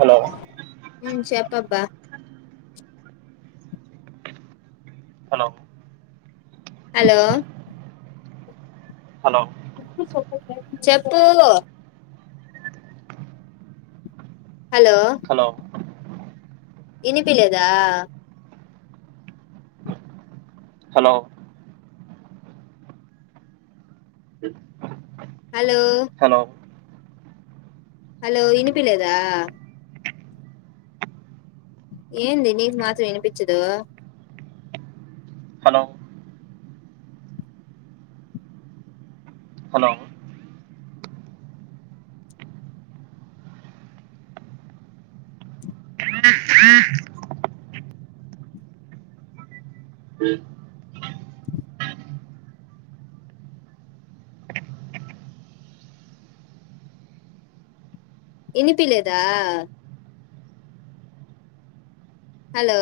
hello మ్ చెప్పబ్బా hello hello hello చెప్పు హలో హలో ఇనిపి లేదా హలో హలో హలో హలో ఇనిపి లేదా ఏంది నీకు మాత్రం వినిపించదు హలో హలో ఆ హ ఇనిపి లేదా హలో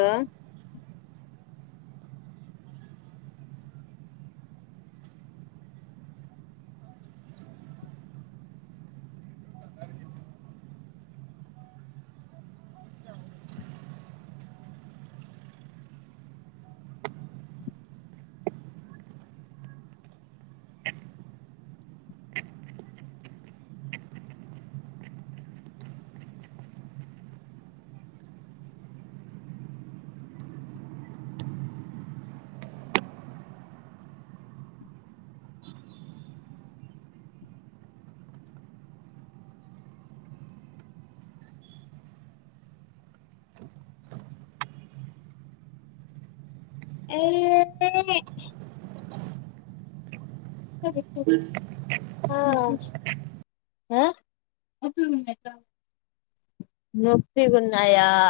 ఏ హ నొప్పి ఉన్నాయా